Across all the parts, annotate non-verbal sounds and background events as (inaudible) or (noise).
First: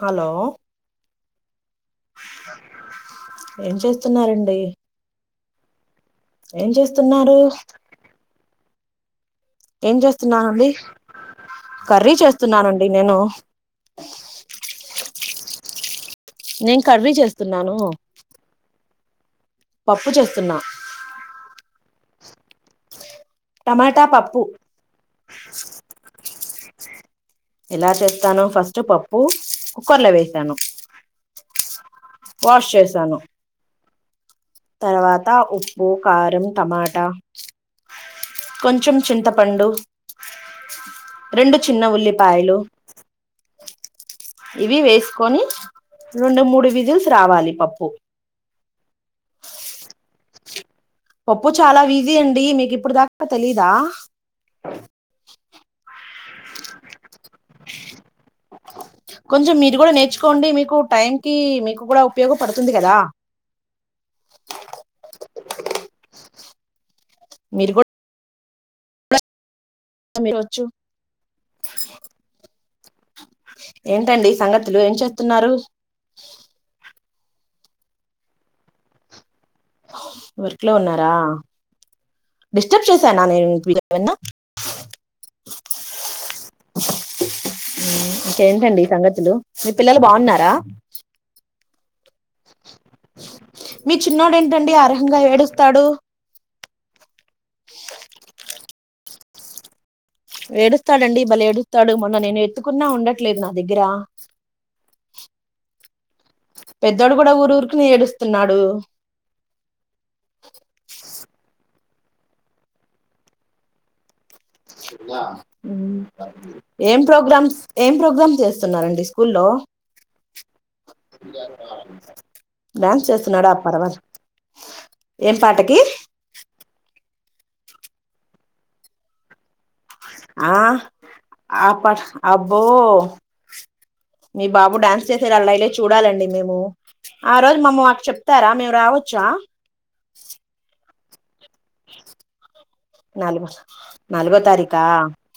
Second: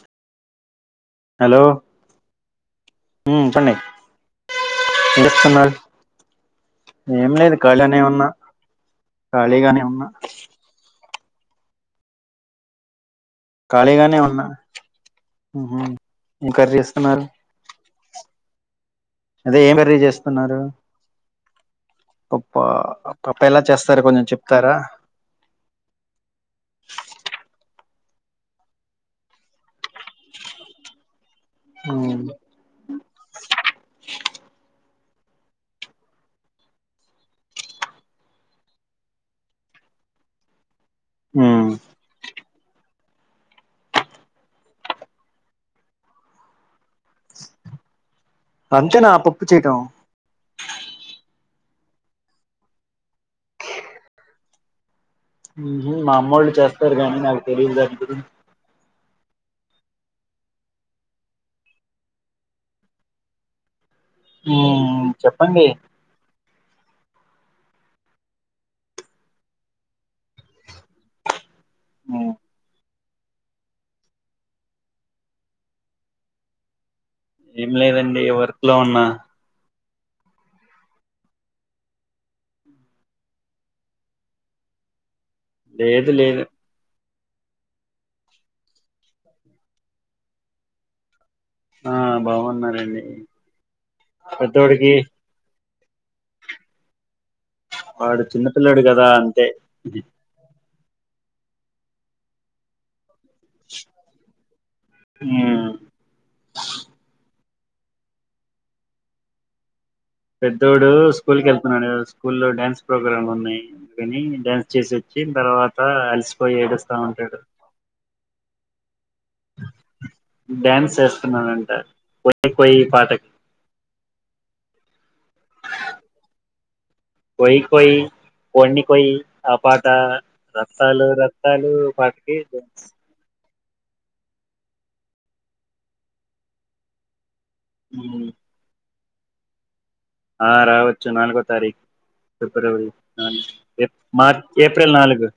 Hello హలోయ్ ఏం చేస్తున్నారండి ఏం చేస్తున్నారు ఏం ఏం చేస్తున్నారు లేదు ఖాళీగానే ఉన్నా ఖాళీగానే ఏం ఉన్నా చేస్తున్నారండి కర్రీ చేస్తున్నానండి నేను ఖాళీగానె ఉన్నా ఉహుమ్ నేను కర్రీ చేస్తున్నాను అదే ఏం కర్రీ పప్పు చేస్తున్నా చేస్తున్నారు పప్పా ఆ పప్పు ఎలా టమాటా చేస్తారు కొంచెం పప్పు చెప్తారా ఇలా చేస్తాను ఫస్ట్ పప్పు కుక్కర్ లో వేసాను అవును వాష్ చేశాను తర్వాత ఉప్పు కారం టమాటా కొంచెం చింతపండు రెండు ఉమ్ చిన్న ఉల్లిపాయలు ఇవి వేసుకొని రెండు మూడు వెస్సెల్ రావాలి పప్పు అంతేనా పప్పు చేయటం పప్పు చాలా విజి అండి మీకు ఇప్పుడు దాకా తెలీదా మామోలు చేస్తారు గానీ నాకు తెలీదు దాని గురించి కొంచెం మీరు కూడా నేర్చుకోండి మీకు టైం కి మీకు కూడా ఉపయోగపడుతుంది కదా ఆ చెప్పండి మీరు కూడా వచ్చు ఆఓ ఏంటండి సంగతులు ఏం చేస్తున్నారు ఏం లేదండి వర్క్ లో ఉన్నా వర్క్ లో ఉన్నారా డిస్టర్బ్ చేశాన్న నేను వ ఏమన్నా లేదు లేదు ఇంకేంటండి ఈ సంగతులు మీ పిల్లలు బాగున్నారా ఆ బాగున్నారండి మీ చిన్నడు ఏంటండి ఆ అర్హంగా ఏడు తడు వాడు చిన్నపిల్లడు కదా అంతే ఏడుస్తాడుడి బలే ఏడుస్తాడు మొన్న నేను ఎత్తుకున్నా ఉండట్ చెట్లేదు నా దగ్గర ఉమ్ పెద్దోడు కూడా ఊరు ఊరికి ఏడుస్తున్నాడు పెద్దోడు స్కూల్ కి వెళ్తున్నాడు స్కూల్ లో డ్యాన్స్ ప్రోగ్రామ్లు ఉన్నాయి అందుని డ్యాన్స్ చేసి వచ్చి తర్వాత అలసిపోయి ఏడుస్తా ఏం ఉంటాడు ప్రోగ్రామ్స్ ఏం ప్రోగ్రామ్ చేస్ తున్నారండిస్ స్కూల్లో డ్యాన్స్ చేస్తున్నానంట కొయి కొయి డ్యాన్స్ పాటకి చేస్తున్నాడా పర్వాజ్ ఏం పాటకి కొయి కోయి కోడిని కోయి ఆ పాట ర ఆ రతాలు ఆ రతాలు ప వాటికి అబ్బో మీ బాబు డ్యాన్స్ చేసేరు అళ్లే చూడాలండి మేము ఆ రోజు మమ్మ మాకు ఉమ్, చెప్తారా మేము రావ చ ఆ రావచ్చు నాలుగు తది ఫిబ్రవరి నాలుగో నాలుగో మార్చ్ తారీఖా ఏప్రిల్ నాలుగు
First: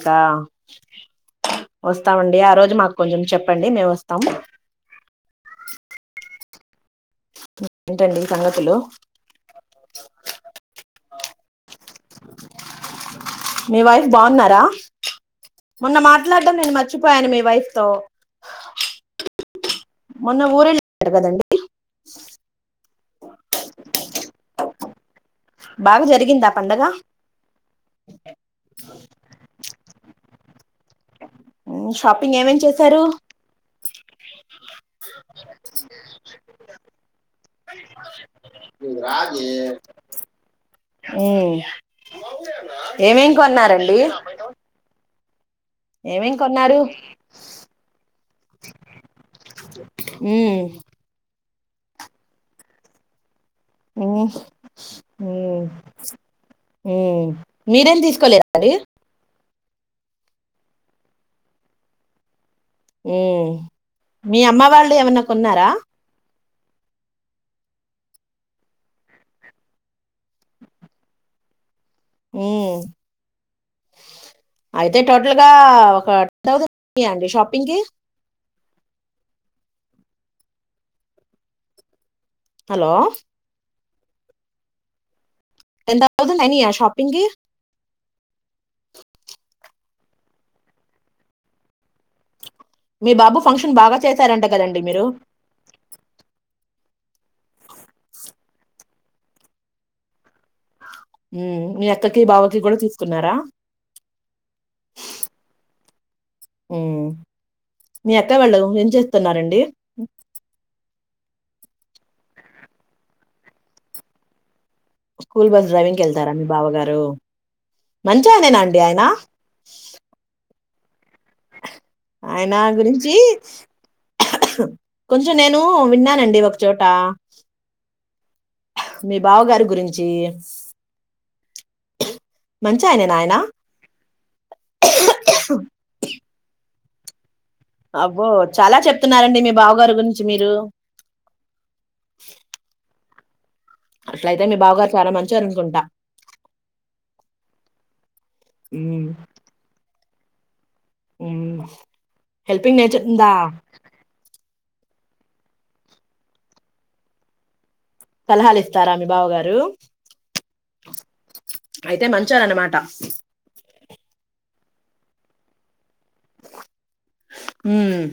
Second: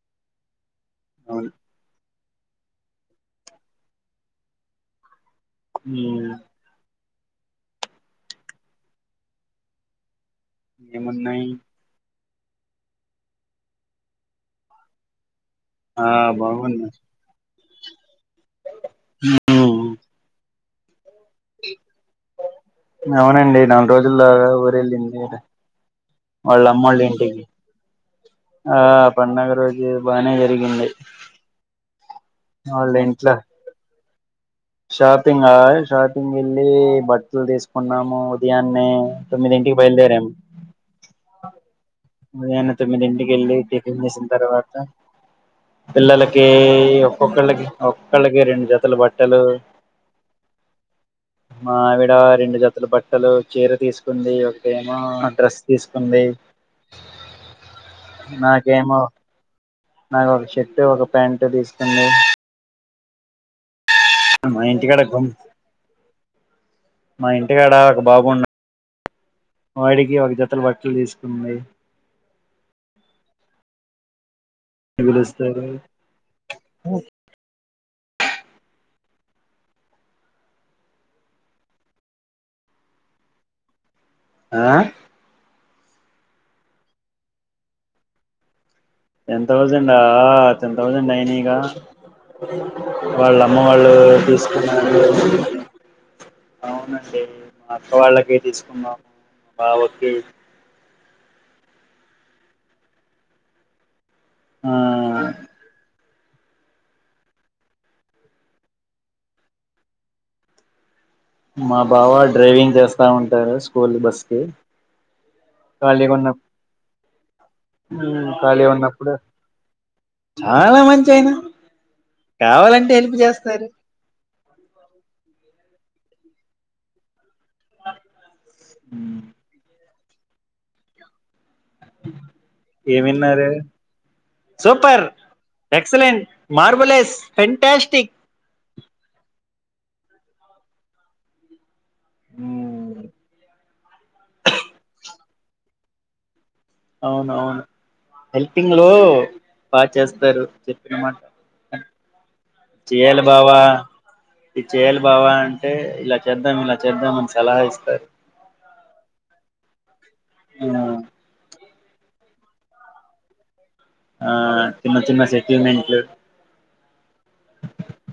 తా అవును వస్ వస్తామండి ఆ రోజు మాకు కొంచెం చెప్పండి మేము వస్తాము హు ఏంటండి సంగతులు ఏమున్నాయి మీ వైఫ్ బాగున్నారా మొన్న ఆ మాట్లాడం నేను బాగున్నాయి మర్చిపోయాను మీ వైఫ్ తో ఉమ్, మొన్న ఊరెల్లి అడగదండి అవునండి నాలుగు రోజులగా ఊరేళ్ళింది బాగా జరిగిందా వాళ్ళ పండగ అమ్మళ్ళ ఇంటికి ఆ పండగ రోజు బాగానే జరిగింది షాపింగ్ ఏమేం వాళ్ళ చేశారు ఇంట్లో షాపింగ్ గా షాపింగ్ వెళ్లి బట్టలు తీసుకున్నాము ఉదయాన్నే తొమ్మిది ఇంటికి బయలుదేరాము ఆ ఉదయాన్నే తొమ్మిది ఇంటికిళ్ళి టిఫిన్ చేసిన తర్వాత ఏమేం పిల్లలకి కొన్నారు ఒక్కొక్కళ్ళకి ఒక్కళ్ళకి రెండు జతల బట్టలు ఉమ్, మా ఆవిడ రెండు జతుల బట్టలు చీర ఉమ్, తీసుకుంది ఒకేమో డ్రెస్ ఉమ్. తీసుకుంది మీరేం తీసుకోలేద అండి నాకేమో నాకు ఒక షర్టు ఒక ప్యాంటు తీసుకుంది హ్మ్ మీ మా అమ్మ వాళ్ళు ఇంటికాడ ఏమన్నా కొన్నారా మా ఇంటిగాడ ఒక బాబున్నాడు వాడికి ఒక జతలు బట్టలు తీసుకుంది హ్మ్ అయితే టోటల్ గా పిలుస్తారు ఒక టు థౌసండ్ అండి షాపింగ్ కి హలో ఆ ఎంత థౌసండ్ అయినయా షాపింగ్ కి టెన్ థౌసండ్ ఆ టెన్ థౌసండ్ అయినాగా మీ బాబు వాళ్ళ అమ్మ ఫంక్షన్ వాళ్ళు బాగా చేశారంట గదండీ తీసుకున్నారు మీరు? అవునండి మా అక్క వాళ్ళకి తీసుకున్నాము మా బావకి హ్మ్ మీ అక్కకి బావకి కూడా తీసుకున్నారా ఆ హ్మ్ మీ అక్క వాళ్ళ ఏం చేస్తున్నరండి మా బావ డ్రైవింగ్ చేస్తా ఉంటారు స్కూల్ బస్ కి స్కూల్ బస్ డ్రైవింగ్క ఖాళీ ఉన్న వెళ్తారా మీ బావ గారు మంచి ఆయనేనా ఖాళీ అండి ఆయన ఉన్నప్పుడు చాలా మం ఆయన గురించి హెల్ప్ చేస్తారు కొంచెం నేను విన్నానండి ఒక చోటా మీ బావ గారి గురిం చి ఆయన? ఏమిన్నారు సూపర్ ఎక్సలెంట్ మార్బులే ఫెన్ంటాస్టిక్ అబ్బో చాలా చెప్తున్నారండి మీ బావ గారు గురించి మీరు అట్లయితే మీ బావ గారు చాలా మంచోరు అనుకుంటా అవును అవును హెల్పింగ్ లో హ్మ్ బా చేస్ సరు హ్మ్ హెల్పిింగ్ నేచర్ చేయాలి ఉందా బావా ఇది చేయ్యాలి బావా అంటే ఇలా చేద్దాం ఇలా చేద్దాం అని సలహా ఇస్తారు సలహాలు ఇస్తారా మీ బావ గారు ఆ అయితే మంచారన్నమాట ఆ చిన్న చిన్న సెటిల్మెంట్లు హ్మ్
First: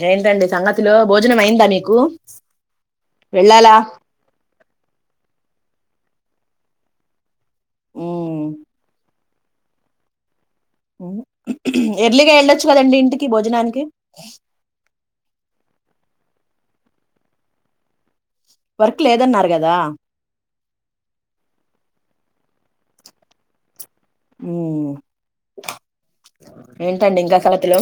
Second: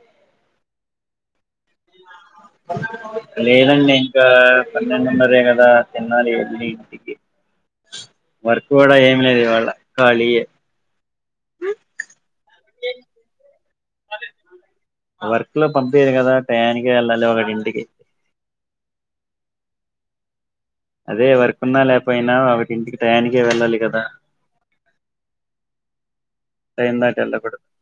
జైంతండి సంగతులు భోజనం అయిందా మీకు వెళ్ళాలా లేదండి ఇంకా పన్నెండు నరే గా దా తెన్నాలి వెళ్లి ఇంటికి హ్మ్ వర్క్ కూడ ఏ లేదు ఇవాళ్ళ కాలి ఏ ఎర్లీగా ఎళ్ళొచ్చు కదండి ఇంటికి భోజనానికి ఇంట్లో పంపిరు కదా టాయనికె వెళ్ళాలి ఇంటికి వర్క్ లేదన్నారు కదా అదే వర్కున్న లేకపోయినా వాటింటికి టాయానికే వెళ్ళాలి కదా హ్మ్ టైం ఏంటండి దాటి ఇంకా వెళ్ళకూడదు సంగతులు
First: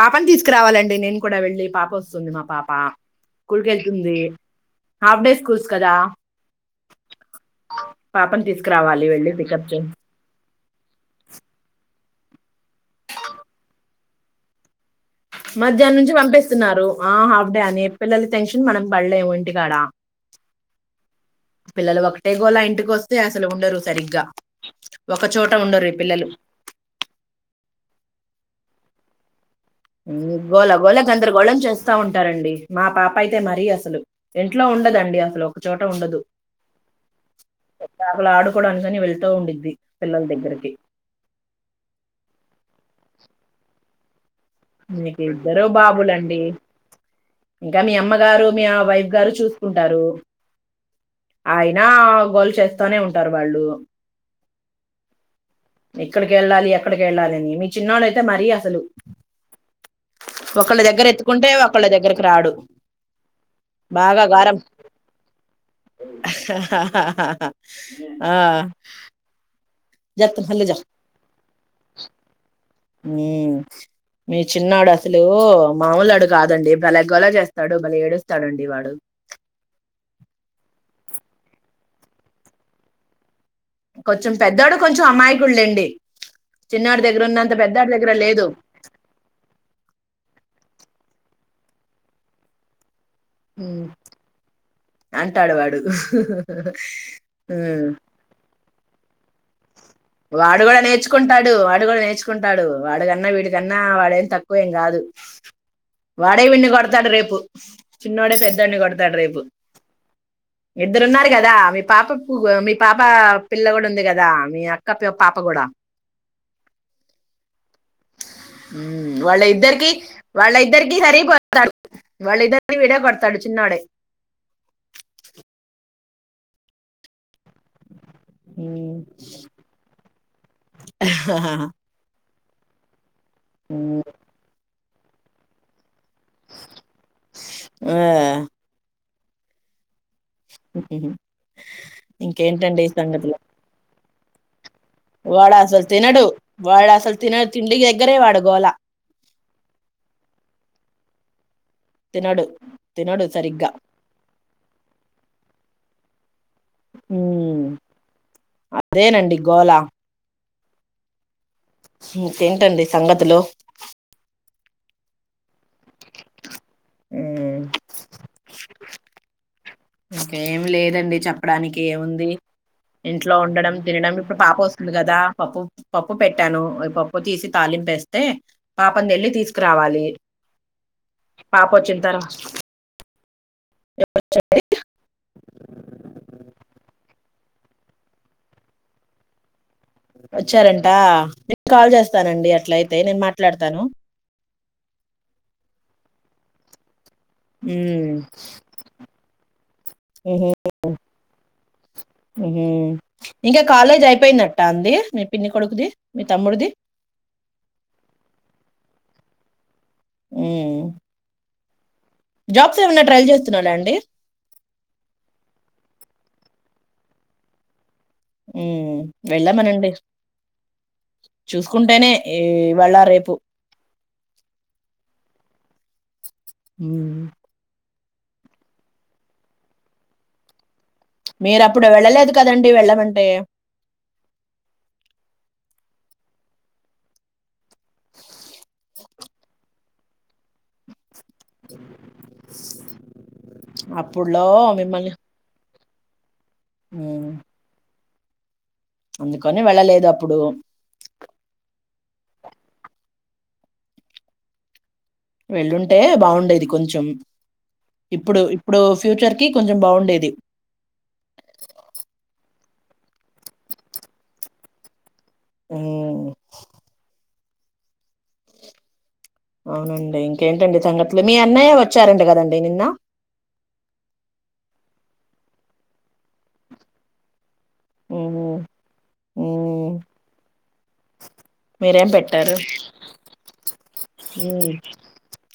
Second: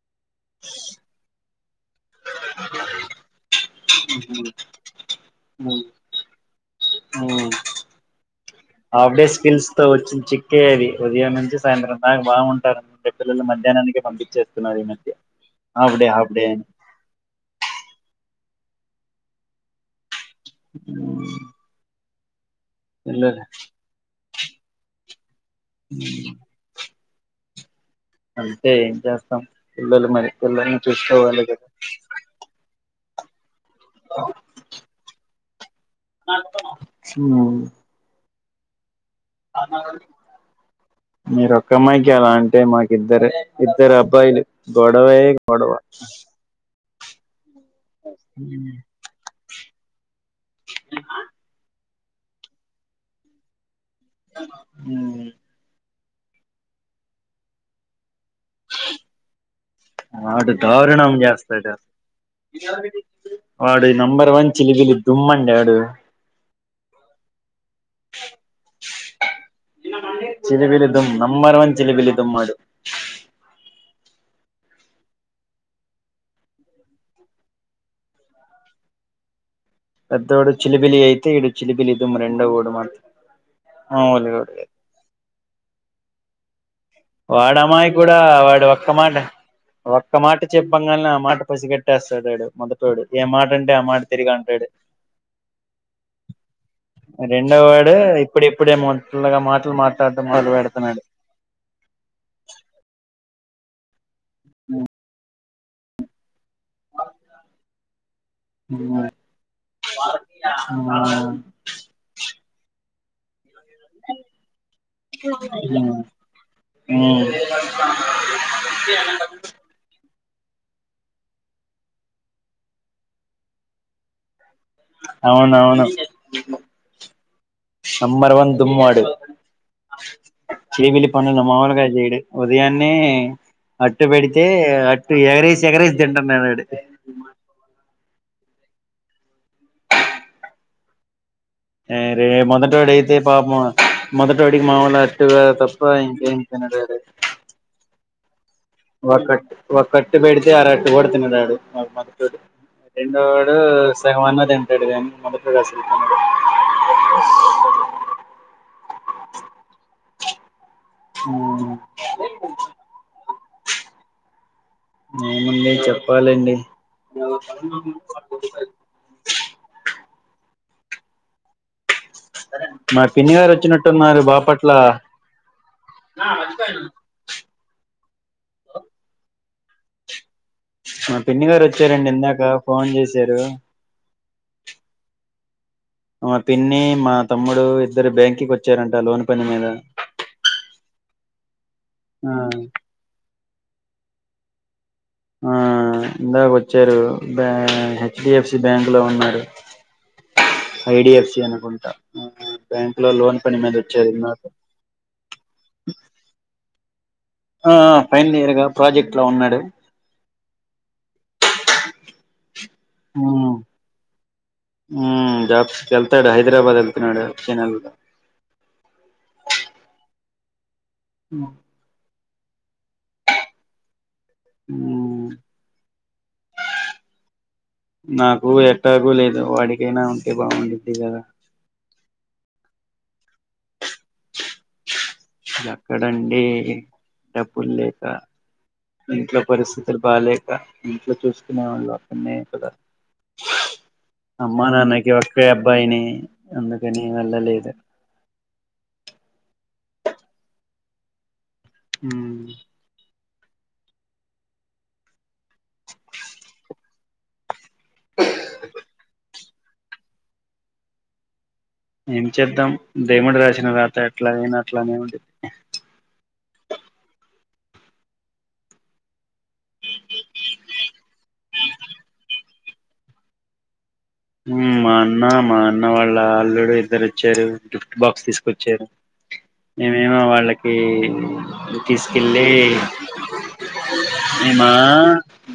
పాపనీ తీసుకురావాలండి నేను కూడ వెళ్లి పాప్ వస్తుంది మా పాప, స్కూల్ వెళ్తుంది హాఫ్ డే స్కల్స్ ఉమ్ కదా, ఉమ్ పాపని తీస్. హాఫ్ డే స్కిల్స్ తో వచ్చి న్ చి క్కే అది ఉదయం నుంచి సాయంత్రం దాకా బాగుంటారన్ అనుకుంటే పిల్లలు మధ్యాహ్నానికి పంపించేస్తున్నారు ఈ మధ్య. హాఫ్ మధ్యాహ్నం డే నుంచి హాఫ్ డే అని పంపిస్తున్నారు ఆ హాఫ్ డే అని పిల్లల్ టెన్షన్ మనం పడలేము ఇంటికాడ పిల్లలు వొక గోలా ఇంటికొస్తే పిల్లలు అసలు ఉండరు సరిగ్గా క చోట ఉండరు ఈ పిల్లలు అంతే ఏం చేస్తాం పిల్లలు ఊ మరి గోల పిల్లల్ని గోల చూసుకోవాలి గందరగోళం కదా చేస్తా ఉంటారండి మా పాపైతే మరీ అస్ సలు ఇంట్లో ఉండదండి అసలు క చోట ఉండదు (inaudible) ఆడు కొడానికని వెళ్ మీరొక్కమ్మాయికే అలా అంటే మాకిద్దరు ఇద్దరబ్బాయిలు గొడవే మీకు ఇద్దరు గొడవ బాబులండి ఇంకా మీ అమ్మగారు మీ ఆ వైఫ్ గారు చూస్ ఉంటారు హాయ్ ఆ గోలుసేస్తానే ఉంటారు వాళ్ళు హూ ఇక్కడికి వెళ్ళాలి అక్కడికి వెళ్ళాలి అని మీ చిన్నడుయితే మరీ అసలు వాడు ఒకళ్ళ దగ్గర దారుణం ఎత్తుకుంటే చేస్తాడు ఒకళ్ళ దగ్గరకి రాడు వాడు బాగా నంబర్ వన్ గారాబం చిలిబిలి దుమ్ అండి వాడు హుహ హహ హా ఆ జప్త మళ్ళీ చిలిబిలి దమ్ నంబర్ వన్ చిలిబిలి దమ్ వాడు హు మీ చిన్నాడు అసలు మాముూలోడు కాదండి బలేగోలా చేస్తాడు బలే ఏడుస్తాడుండి వాడు పెద్దోడు చిలిబిలి అయితే ఈడు చిలిబిలి దుమ్ రెండో వొడు మా కొంచెం పెద్దోడు కొంచెం అమాయి కుడు లేండి వాడు అమాయకుడా వాడు ఒక్క మాట ఒక్క మాట చెప్పంగాల్నే ఆ మాట పసి కెట్టేస్తాడు ఆడు మొదటోడు ఏ మాట అంటే ఆ ఉమ్, మాట తిరిగి అంటాడు అంటాడు వాడు రెండవ ఉమ్, వాడు ఇప్పుడు ఎప్పుడేమో అలాగా మాటలు మా వాడు కూడా నేర్చుకుంటాడు వాడు కూడా నేర్చు చకుంటాడు వాడుకన్నా వీడి కన్నా వాడ తక్కువ ఏం కాదు వాడే విన్నీ కొడతాడు రేపు చిన్నోడే పెద్దోడిని కొడతాడు రేపు ఇద్దరున్నారు కదా మీ పాప ఉగో మీ పాప పిల్ల కూడా ఉంది కదా మీ పి- హు పాప కూడా హు ఉమ్, వాళ్ళ ఇద్దరికి వాళ్ళ ఇద్దరికి సరిపోతాడు వాళ్ళిద్దరికి వీడే కొడతాడు చిన్నాడే అవును అవును నంబర్ వన్ ఉమ్. దుమ్మాడు చెలిబిలి పనులు మామూలుగా చేయడు ఉదయాన్నే అట్టు పెడితే అట్ టు ఎగరేసి ఎగరేసి తింటున్నాడు అడు ఆ, హుహుః అరే మొదటోడైతే పాపం మొదటడ్ వాడుసలు తినడు వాడుసలు తినే తిండికే దగ్గరే వాడుగోల ఒకక్కట్ ఒకక్కట్టు బేడితే అర అట్టు ఓడతన అ మా మొదతుడు తినడు తినడు రెండోడు సరిగ్గా సగమన్న తింటాడు కానీ మొదతుడు అసలు అ హ అదేనండి గోలా కేంటండి సంగతిలో ఏముంది చెప్పాలండి ఉమ్, (unintelligible) ఇంకేం లేదండి చెప్పడానికి ఏము మా పిన్ని ఇంట్లో గారు ఉండడం తినడం వచ్చినట్టున్నారు ఇప్పుడు పాప బాపట్ల వస్తుంది కదా పప్పు పప్పు పెట్టాను పప్పు తీసి తాలింపేస్తే పాపని జెల్లి తీసుకురావాలి మా పిన్ని గారు పాప వచ్చిన ఒచ్చారండి ఇందాక ఫోన్ చేసి జరు పే మా పిన్ని మా తమ్ముడు ఇద్దరు బ్యాంక్కి వచ్చారంట లోన్ పని మీద వచ్చారంటా కాల్ ఆ చేస్తానండి అట్ల అయితే నేను మాట్లాడతాను ఆ ఇందాక వచ్చారు బ హ్మ్ హెచ్డఎఫ్సి బ్యాంక్ లో ఉన్నారు ఉహు ఐడిఎఫ్సి అనుకుంట ఉహు బ్యాంక్ లో లోన్ పని ఇంకా మీద కాలేజ్ వచ్చేది నాకు అయిపోయిందట్ట అంది మీ పిన్ని కొడుకుది, మీ తమ్ముడిది. ఆ ఫైనల్ ఇయర్ గా ప్రాజెక్ట్ లో ఉన్నాడు అ చేస్తున్నాడా అండి? జాబ్స్కళ్తాడు హైదరాబాద్ అల్ డు చనా ఉ వెళ్ళామనడి చూసుకుంటేనే ఏ వెళ్ళ అ రేపు ఉమ్ హ నాకు ఎటాగూ లేదు వాడికైనా ఉంటే బాగుంది మీరు అప్పుడు వెళ్ళలేదు కదండి వెళ్ళమంటే అక్కడండి డబ్ ప్పు లేక ఇంట్లో పరిస్థితి పపాలక అట్ చూసుకునేవాళ్ళు అక్కనే కదా అప్పుడులో అమ్మా మిమ్మల్ని నాన్నకి ఒకే బైని అందుకనీ ఉమ్, వల్ల లేదు అందుకని వెళ్ళలేదు అప్పుడు మ్ వెళ్ళుంటే బాఉండేది కొంచెం ఇప్పుడు ఇప్పుడు ఫ్యూచర్ కి కొంచెం బాఉండేది దేముడి రాసిన రాత ఎట్లా ఏనా అట్లానే ఏమి ఉమ్, అవునండి ఇంకేంటండి సంగతులు మీ అన్నయ్య వచ్చారండి కదండి నిన్న మా అన్న మా అన్న వాళ్ళ అల్లుడు ఇద్దరు వచ్చారు గిఫ్ట్ బాక్స్ ఉమ్, తీసుకొచ్చారు ఉమ్, మేమేమో వాళ్ళకి మీరేం తీసుకెళ్ళి పెట్టారు ఏమా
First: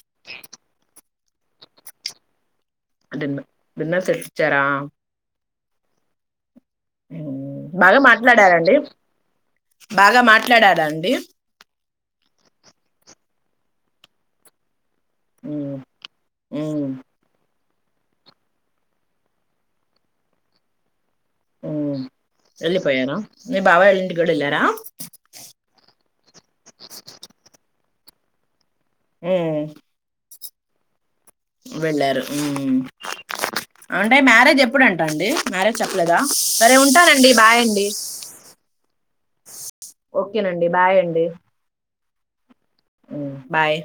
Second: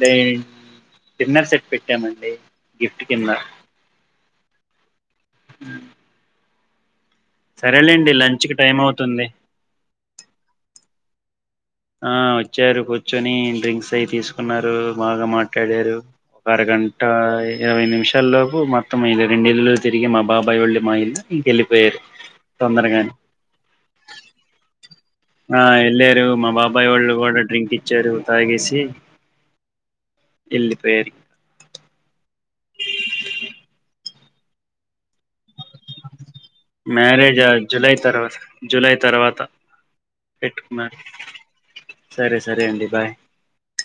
డిన్నర్ సెట్ పెట్టామండి గిఫ్ట్ కింద అన్నం తెచ్చిచ్చారా (inaudible) బాగా సరేలేండి లంచ్ కి మాట్లాడారండి టైం అవుతుంది బాగా మాట్లాడారా? ఎ ఆ వచ్చారు కూర్చొని డ్రింక్స్ అయి తీసుకున్నారు బాగా ఉమ్, మాట్లాడారు ఒక ఉమ్, అరగంటా ఇరవై నిమిషాల్లోపు మొత్తం ఇళ రెండు ఇళ్లో తిరిగి మాాబాయ్ళ్ళ మా ఇళ్ళు ఉం వెళ్ళిపోయారా నీ బాబాయ్ ఓళ్ళింటి కూడెల్లారా? బాయోల్లు గూడ డ్రిం ఇచ్చారు తాగేసి ఆ ఎల్లిపోయారు వెళ్ళారు మ్మ్. అంటే మ్యారేజ్ ఎప్పుడంటాండి మ్యారేజ్ చెప్పలేదా సరే ఉంటానండి మ్యారేజ్ బాయ్ అండి జూలై తర్వాత జూలై తర్వాత ఓకేనండి పెట్టుకున్నారు బాయ్ అండి సరే స సరే అండి బాయ్ మ్మ్, బాయ్